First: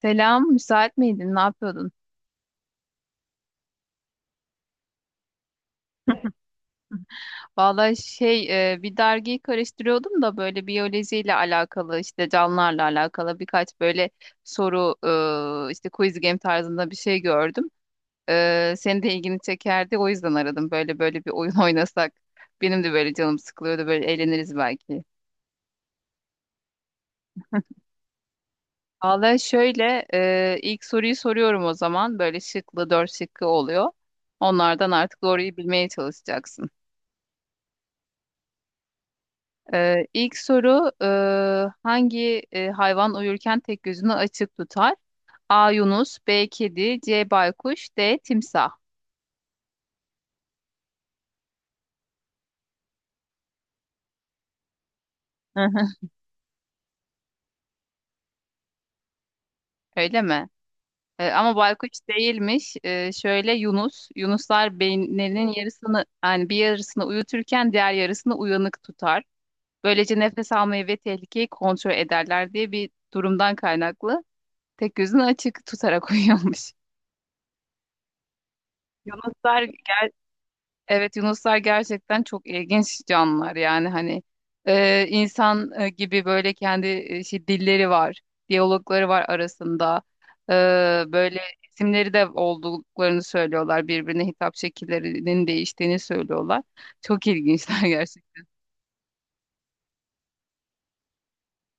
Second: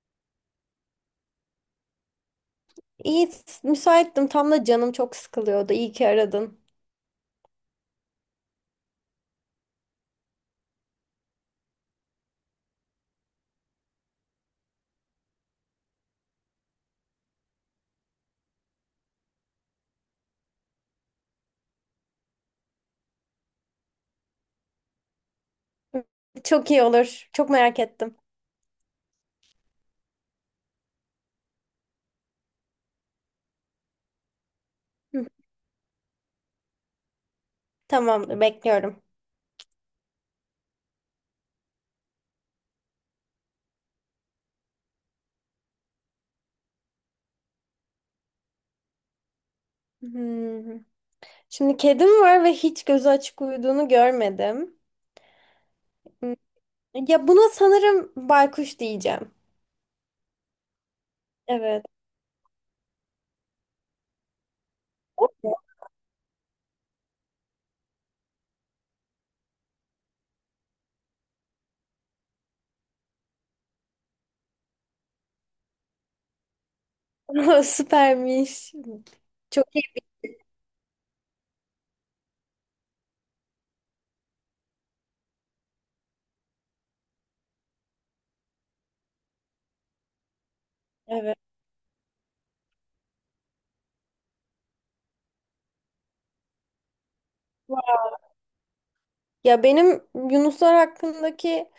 Selam, müsait miydin? Ne yapıyordun? İyi, müsaittim. Tam da canım çok sıkılıyordu. İyi ki aradın. Vallahi şey, bir dergiyi karıştırıyordum da böyle biyolojiyle alakalı, işte canlılarla alakalı birkaç böyle soru, işte quiz game tarzında bir şey gördüm. Senin de ilgini çekerdi, o yüzden aradım. Böyle bir oyun oynasak, benim de böyle canım sıkılıyordu, böyle eğleniriz belki. Çok iyi olur. Çok merak ettim. Vallahi şöyle, ilk soruyu soruyorum o zaman. Böyle şıklı, dört şıkkı oluyor. Onlardan artık Hı, doğruyu bilmeye çalışacaksın. tamamdır, bekliyorum. İlk soru hangi hayvan uyurken tek gözünü açık tutar? A. Yunus, B. Kedi, C. Baykuş, D. Timsah. Hmm. Şimdi kedim var ve hiç gözü açık uyuduğunu görmedim. Hı hı. Hmm, ya buna sanırım baykuş diyeceğim. Öyle mi? Ama Evet. baykuş değilmiş. Şöyle Yunus, Yunuslar beyinlerinin yarısını, yani bir yarısını uyuturken diğer yarısını uyanık tutar. Böylece nefes almayı ve tehlikeyi kontrol ederler diye bir durumdan kaynaklı tek gözünü açık tutarak uyuyormuş. Süpermiş. Yunuslar, Çok iyi. evet yunuslar gerçekten çok ilginç canlılar yani hani insan gibi böyle kendi dilleri var, diyalogları var arasında. E, Evet. Böyle isimleri de olduklarını söylüyorlar. Birbirine hitap şekillerinin değiştiğini söylüyorlar. Çok ilginçler gerçekten. Ya benim Yunuslar hakkındaki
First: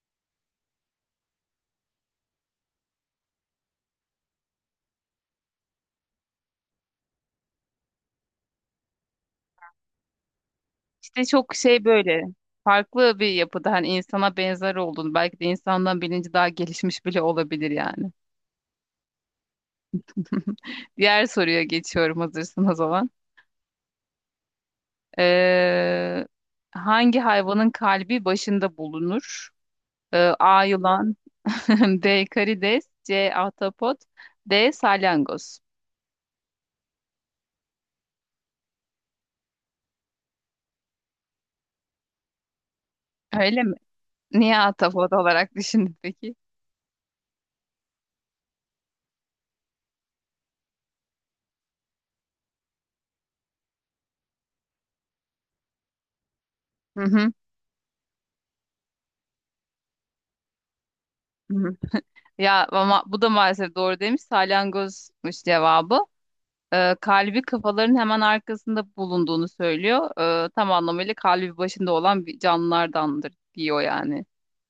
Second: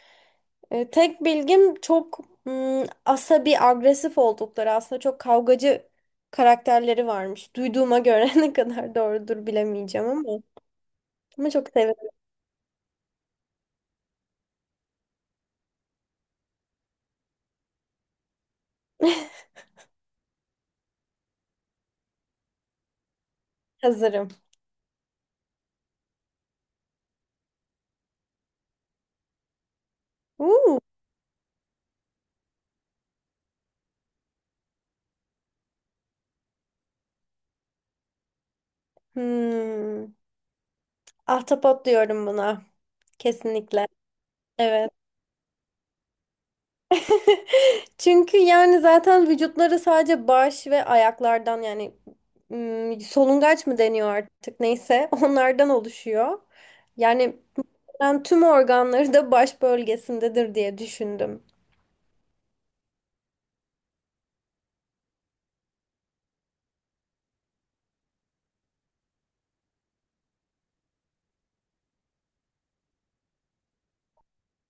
Tek bilgim çok asabi, agresif oldukları, aslında çok kavgacı karakterleri varmış. Duyduğuma göre ne kadar doğrudur bilemeyeceğim ama. İşte Ama çok çok şey severim. böyle farklı bir yapıda, hani insana benzer olduğunu, belki de insandan bilinci daha gelişmiş bile olabilir yani. Diğer soruya geçiyorum hazırsanız o zaman. Hazırım. Ee, Hangi hayvanın kalbi başında bulunur? A. Uuu. Yılan B. Karides, C. Ahtapot, D. Salyangoz. Hmm. Ahtapot diyorum buna. Öyle mi? Kesinlikle. Niye Evet. ahtapot olarak düşündün peki? Çünkü yani zaten vücutları sadece baş ve ayaklardan, yani solungaç mı deniyor artık, neyse onlardan oluşuyor. Hı hı. Yani ben tüm organları da baş bölgesindedir diye düşündüm. Hı hı. Ya ama bu da maalesef doğru demiş. Salyangozmuş cevabı. Kalbi kafaların hemen arkasında bulunduğunu söylüyor. Tam anlamıyla kalbi başında olan bir canlılardandır diyor yani.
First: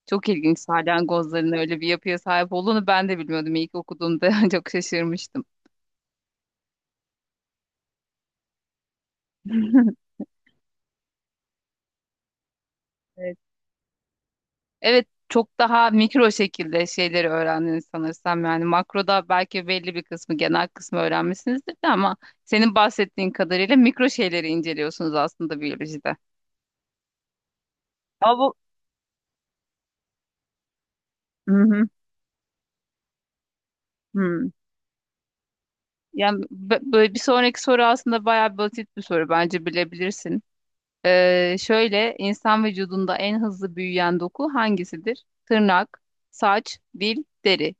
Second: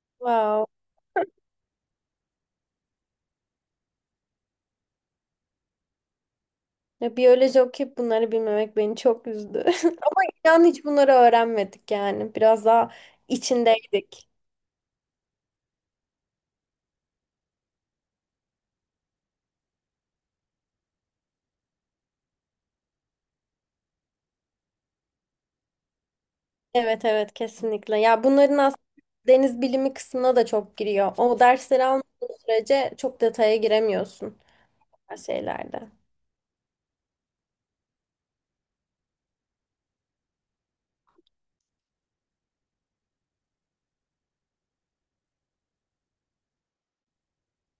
Çok ilginç, Wow. salyangozların öyle bir yapıya sahip olduğunu ben de bilmiyordum. İlk okuduğumda çok şaşırmıştım. Ya biyoloji okuyup bunları bilmemek beni çok üzdü. Ama inan hiç bunları öğrenmedik yani. Biraz daha Evet. içindeydik. Evet, çok daha mikro şekilde şeyleri öğrendiniz sanırsam. Yani makroda belki belli bir kısmı, genel kısmı öğrenmişsinizdir de, ama senin bahsettiğin kadarıyla mikro şeyleri inceliyorsunuz aslında biyolojide. Evet, evet, kesinlikle. Ya Ama bu. bunların aslında deniz bilimi kısmına da çok giriyor. O Hı dersleri hı. almadığın sürece çok detaya giremiyorsun Hı. her şeylerde. Yani böyle bir sonraki soru aslında bayağı basit bir soru, bence bilebilirsin. Şöyle insan vücudunda en hızlı büyüyen doku hangisidir? Tırnak, saç, dil, deri.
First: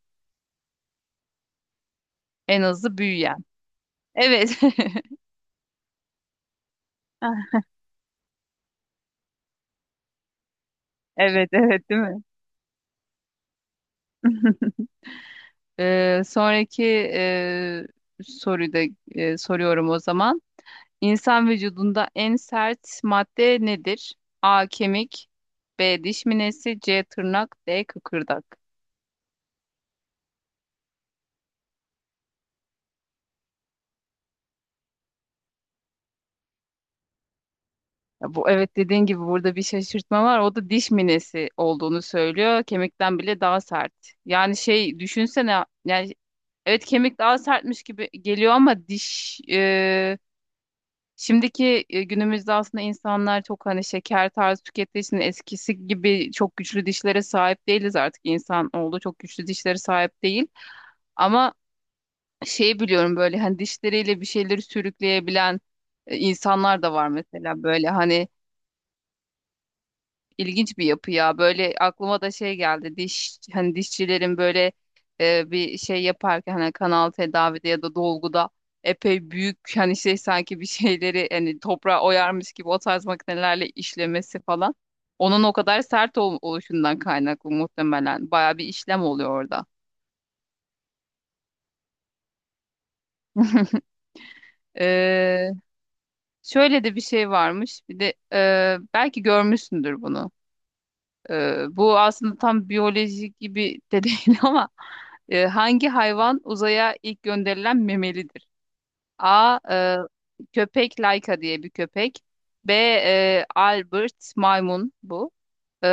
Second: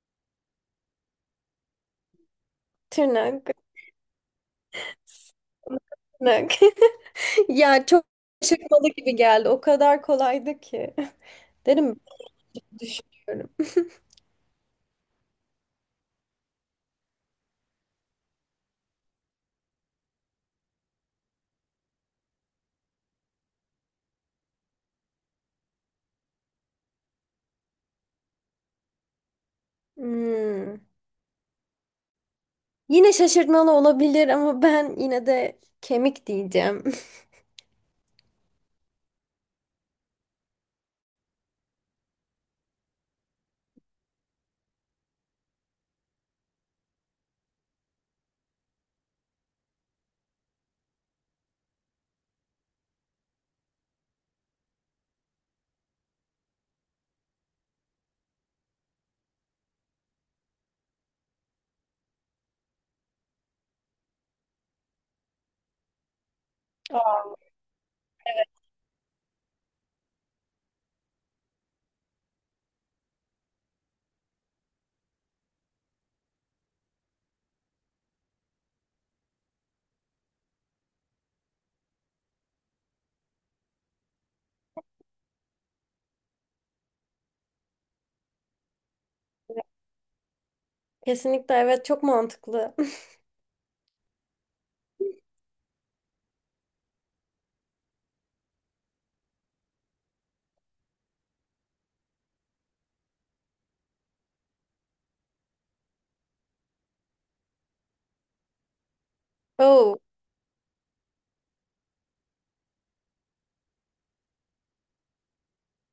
En hızlı büyüyen. Tırnak, Evet. tırnak. Ya çok şaşırtmalı gibi geldi. O kadar kolaydı ki. Evet, evet, Derim değil mi? düşünüyorum. Sonraki e, soruyu da soruyorum o zaman. İnsan vücudunda en sert madde nedir? A. Kemik, B. Diş minesi, C. Tırnak, D. Kıkırdak. Hmm. Yine şaşırtmalı olabilir ama ben yine de kemik diyeceğim. Ya bu, evet dediğin gibi burada bir şaşırtma var. O da diş minesi olduğunu söylüyor. Kemikten bile daha sert. Yani şey düşünsene yani, evet kemik daha sertmiş gibi geliyor ama diş, günümüzde aslında insanlar çok hani şeker tarzı tükettiği için eskisi gibi çok güçlü dişlere sahip değiliz, artık insan oldu çok güçlü dişlere sahip değil. Ama şey biliyorum, böyle hani dişleriyle bir şeyleri sürükleyebilen insanlar da var Aa. mesela, böyle hani. İlginç bir yapı ya. Böyle aklıma da şey geldi. Diş, hani dişçilerin böyle bir şey yaparken hani kanal tedavide ya da dolguda epey büyük, hani şey sanki bir şeyleri hani toprağa oyarmış gibi o tarz makinelerle işlemesi falan. Onun o kadar sert oluşundan kaynaklı muhtemelen. Baya bir işlem oluyor orada. Kesinlikle evet, çok mantıklı. Ee, Şöyle de bir şey varmış. Bir de belki görmüşsündür bunu. Bu aslında tam biyolojik gibi de değil ama hangi hayvan uzaya ilk gönderilen memelidir? A. Oh. köpek Laika, diye bir köpek. B. Albert maymun, bu.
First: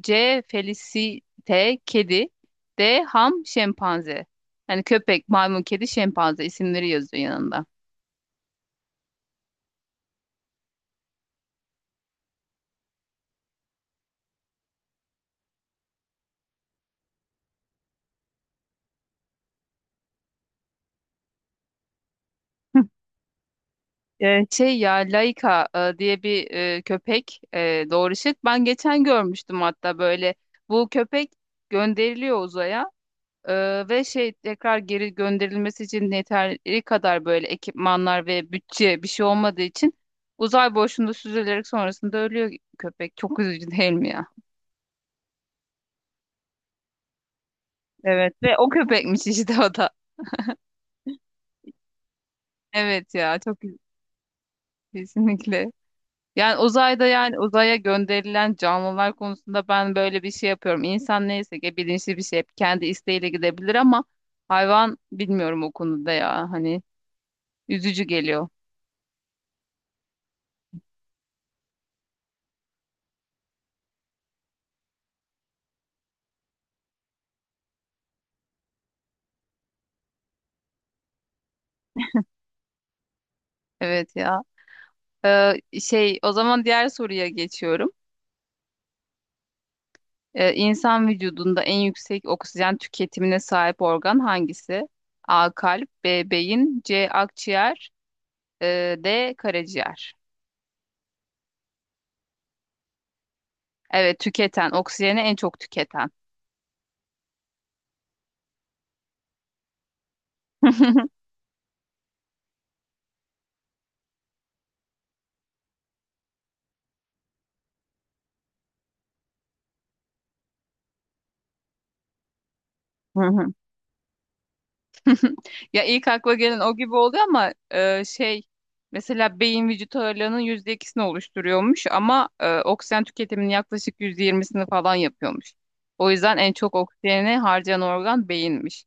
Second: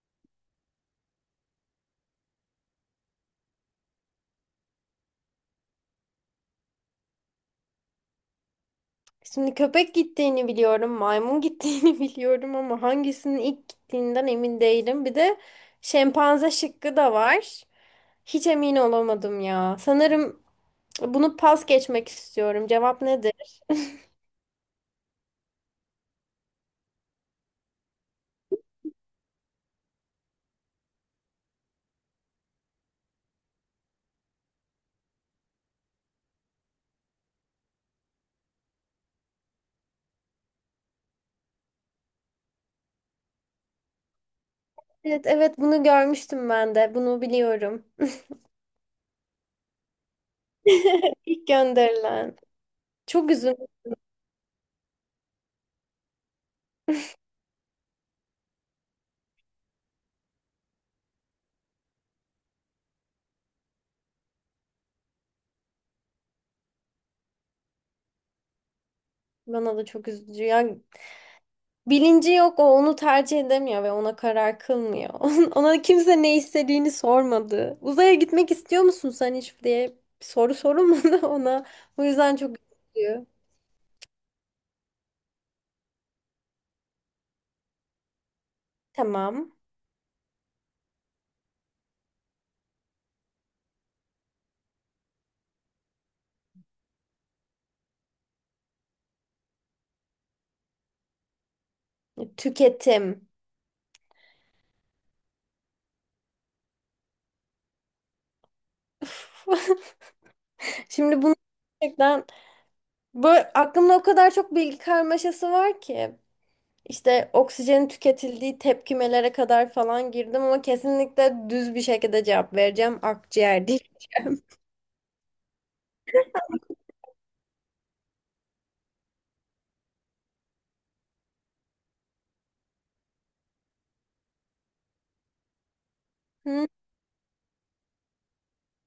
C. Felicite kedi. D. Ham şempanze. Yani köpek, maymun, kedi, şempanze isimleri yazıyor yanında. Şimdi köpek gittiğini biliyorum, maymun gittiğini biliyorum ama hangisinin ilk gittiğinden emin değilim. Bir de şempanze şıkkı da var. Hiç emin olamadım ya. Sanırım bunu pas geçmek istiyorum. Hı. Cevap nedir? Şey ya, Laika diye bir köpek, doğrışık. Ben geçen görmüştüm hatta böyle. Bu köpek gönderiliyor uzaya. Ve şey tekrar geri gönderilmesi için yeteri kadar böyle ekipmanlar ve bütçe bir şey olmadığı için uzay boşluğunda süzülerek sonrasında ölüyor köpek. Çok üzücü değil mi ya? Evet, evet, bunu görmüştüm ben de. Bunu biliyorum. Evet ve o köpekmiş işte o da. İlk gönderilen. Evet Çok ya üzüldüm. çok kesinlikle. Yani uzayda, yani uzaya gönderilen canlılar konusunda ben böyle bir şey yapıyorum. İnsan neyse ki bilinçli bir şey, hep kendi isteğiyle gidebilir ama hayvan bilmiyorum o konuda ya, hani üzücü geliyor. Bana da çok üzücü ya. Bilinci yok, o onu tercih edemiyor ve ona karar kılmıyor. Ona kimse ne istediğini sormadı. Uzaya gitmek istiyor musun sen hiç diye bir soru sorulmadı ona. O yüzden çok üzülüyor. Evet ya. Ee, Şey o zaman diğer soruya geçiyorum. Tamam. İnsan vücudunda en yüksek oksijen tüketimine sahip organ hangisi? A. Kalp, B. Beyin, C. Akciğer, D. Karaciğer. Tüketim. Evet, tüketen, oksijeni en çok tüketen. Üf. Şimdi bunu gerçekten böyle aklımda o kadar çok bilgi karmaşası var ki. İşte oksijenin tüketildiği tepkimelere kadar falan girdim ama kesinlikle düz bir şekilde cevap vereceğim. Akciğer değil. Ya ilk akla gelen o gibi oluyor ama mesela beyin vücut ağırlığının yüzde ikisini oluşturuyormuş ama oksijen tüketiminin yaklaşık yüzde yirmisini falan yapıyormuş. O yüzden en Hı? çok oksijeni harcayan organ beyinmiş.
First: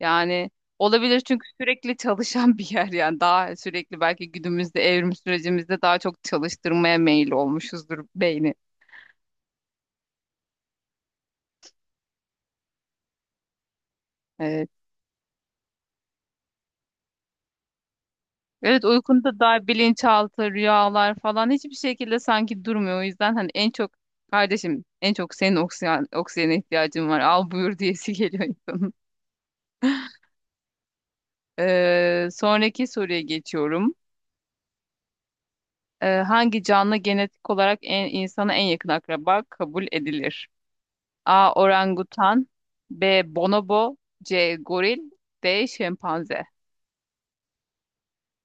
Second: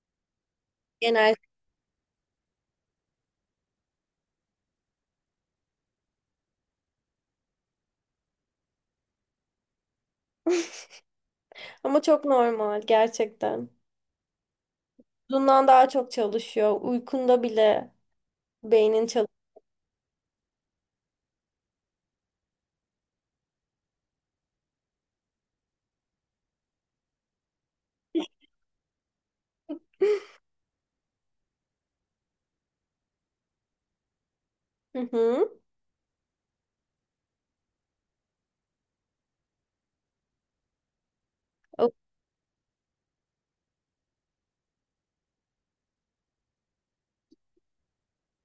Yani olabilir, Genel. çünkü sürekli çalışan bir yer yani, daha sürekli belki günümüzde evrim sürecimizde daha çok çalıştırmaya meyil olmuşuzdur beyni. Ama çok normal gerçekten. E, Bundan daha çok çalışıyor. Uykunda bile Evet beynin çalışıyor. uykunda dair bilinçaltı, rüyalar falan hiçbir şekilde sanki durmuyor. O yüzden hani en çok kardeşim en çok senin oksijen, oksijene ihtiyacın var. Al buyur, diyesi geliyor insanın. Sonraki soruya geçiyorum. Hı hı. Hangi canlı genetik olarak en, insana en yakın akraba kabul edilir? A. O- Orangutan, B. Bonobo, C. Goril, D. Şempanze.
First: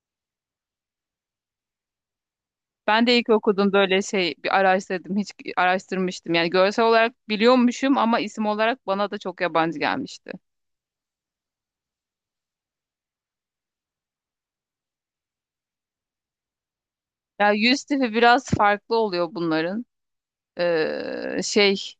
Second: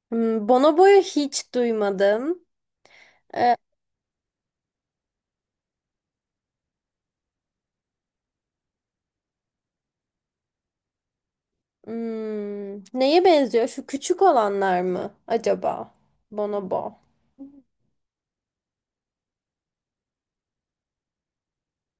Hmm, Bonobo'yu hiç duymadım. Ben de ilk E, okudum, böyle şey bir araştırdım, hiç araştırmıştım. Yani görsel olarak biliyormuşum ama isim olarak bana da çok yabancı gelmişti. hmm, neye benziyor? Şu küçük olanlar mı acaba? Bonobo. Ya yüz tipi biraz farklı oluyor bunların. Ee, şey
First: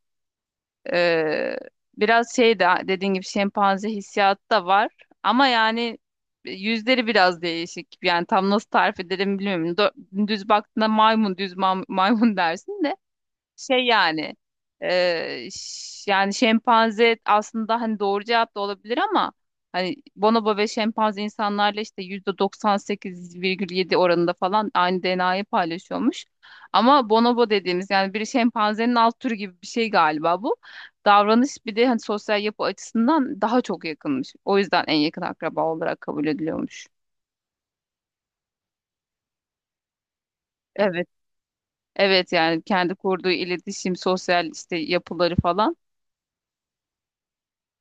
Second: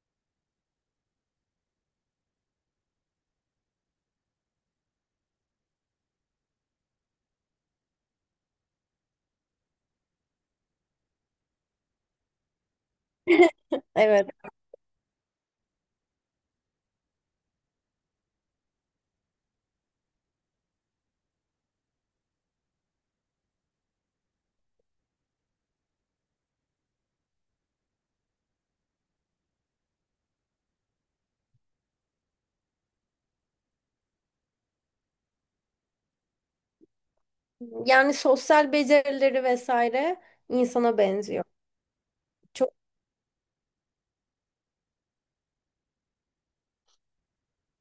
e, biraz şey de dediğin gibi şempanze hissiyatı da var. Ama yani yüzleri biraz değişik. Yani tam nasıl tarif ederim bilmiyorum. Düz baktığında maymun, maymun dersin de. Şey Evet. yani yani şempanze aslında hani doğru cevap da olabilir ama hani bonobo ve şempanze insanlarla işte %98,7 oranında falan aynı DNA'yı paylaşıyormuş. Ama bonobo dediğimiz yani bir şempanzenin alt türü gibi bir şey galiba bu. Davranış bir de hani sosyal yapı açısından daha çok yakınmış. O yüzden en yakın akraba olarak kabul ediliyormuş. Yani sosyal becerileri vesaire insana Evet. benziyor. Evet yani Çok kendi kurduğu iletişim, sosyal işte yapıları falan.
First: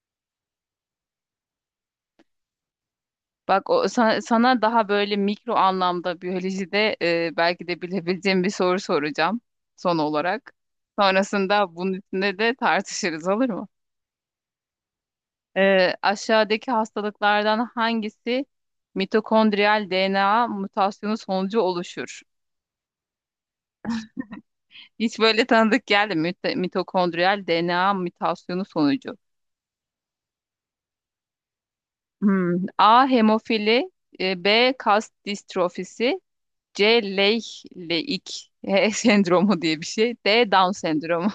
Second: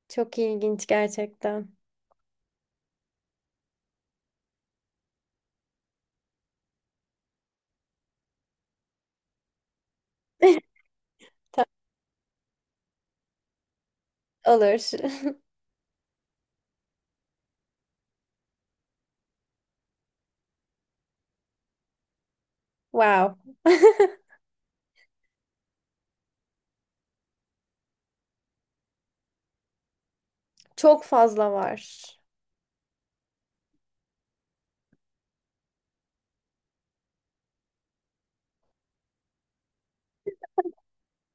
çok ilginç gerçekten. Bak o, sana daha böyle mikro anlamda biyolojide belki de bilebileceğim bir soru soracağım son olarak. Sonrasında bunun üstünde de tartışırız, olur mu? Olur. Aşağıdaki hastalıklardan hangisi mitokondriyal DNA mutasyonu sonucu oluşur? Wow. Hiç böyle tanıdık geldi mi? Mitokondriyal DNA mutasyonu sonucu. Çok fazla var. Hmm. A. Hemofili, B. Kas distrofisi, C. Leig sendromu diye bir şey. D. Down sendromu.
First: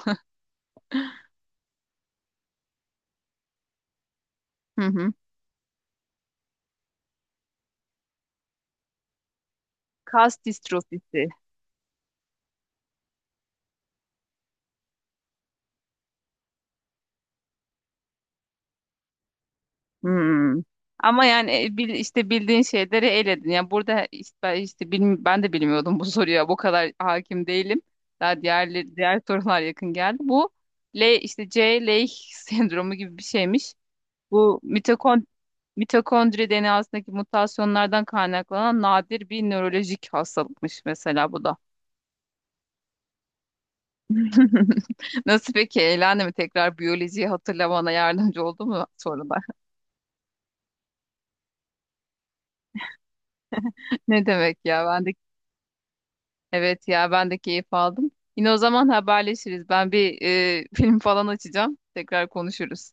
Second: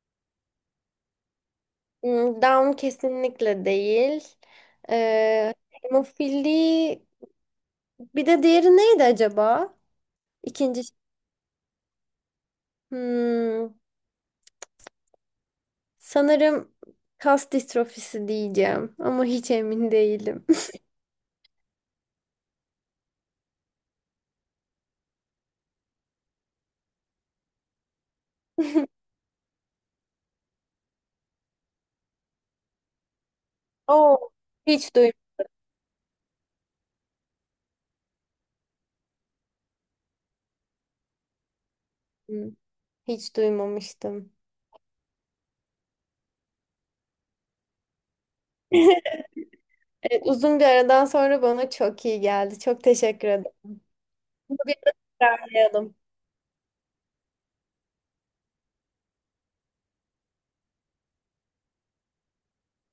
Hmm, Down kesinlikle değil. Hı hı. Hemofili, bir de diğeri neydi acaba? Kas İkinci ş- distrofisi. hmm, sanırım kas distrofisi diyeceğim ama hiç emin değilim. Hmm. Ama yani işte bildiğin şeyleri eledin. Yani burada işte, ben işte ben de bilmiyordum bu soruya. Bu kadar hakim değilim. Daha diğer diğer sorular yakın geldi. Bu L işte C Leigh sendromu gibi bir şeymiş. Oo, Bu hiç mitokondri DNA'sındaki mutasyonlardan kaynaklanan nadir bir nörolojik hastalıkmış mesela bu da. duymadım. Hiç duymamıştım. Nasıl peki? Eğlendi mi? Tekrar biyolojiyi hatırlamana yardımcı oldu mu sorular? Evet, uzun bir aradan sonra bana çok iyi geldi. Çok teşekkür ederim. Ne demek Bunu bir ya? ara Ben de, tekrarlayalım. evet ya ben de keyif aldım. Yine o zaman haberleşiriz. Ben bir film falan açacağım. Tekrar konuşuruz.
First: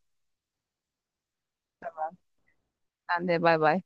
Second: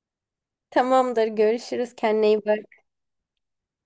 Tamamdır, görüşürüz. Kendine iyi bak. Sen de bay bay.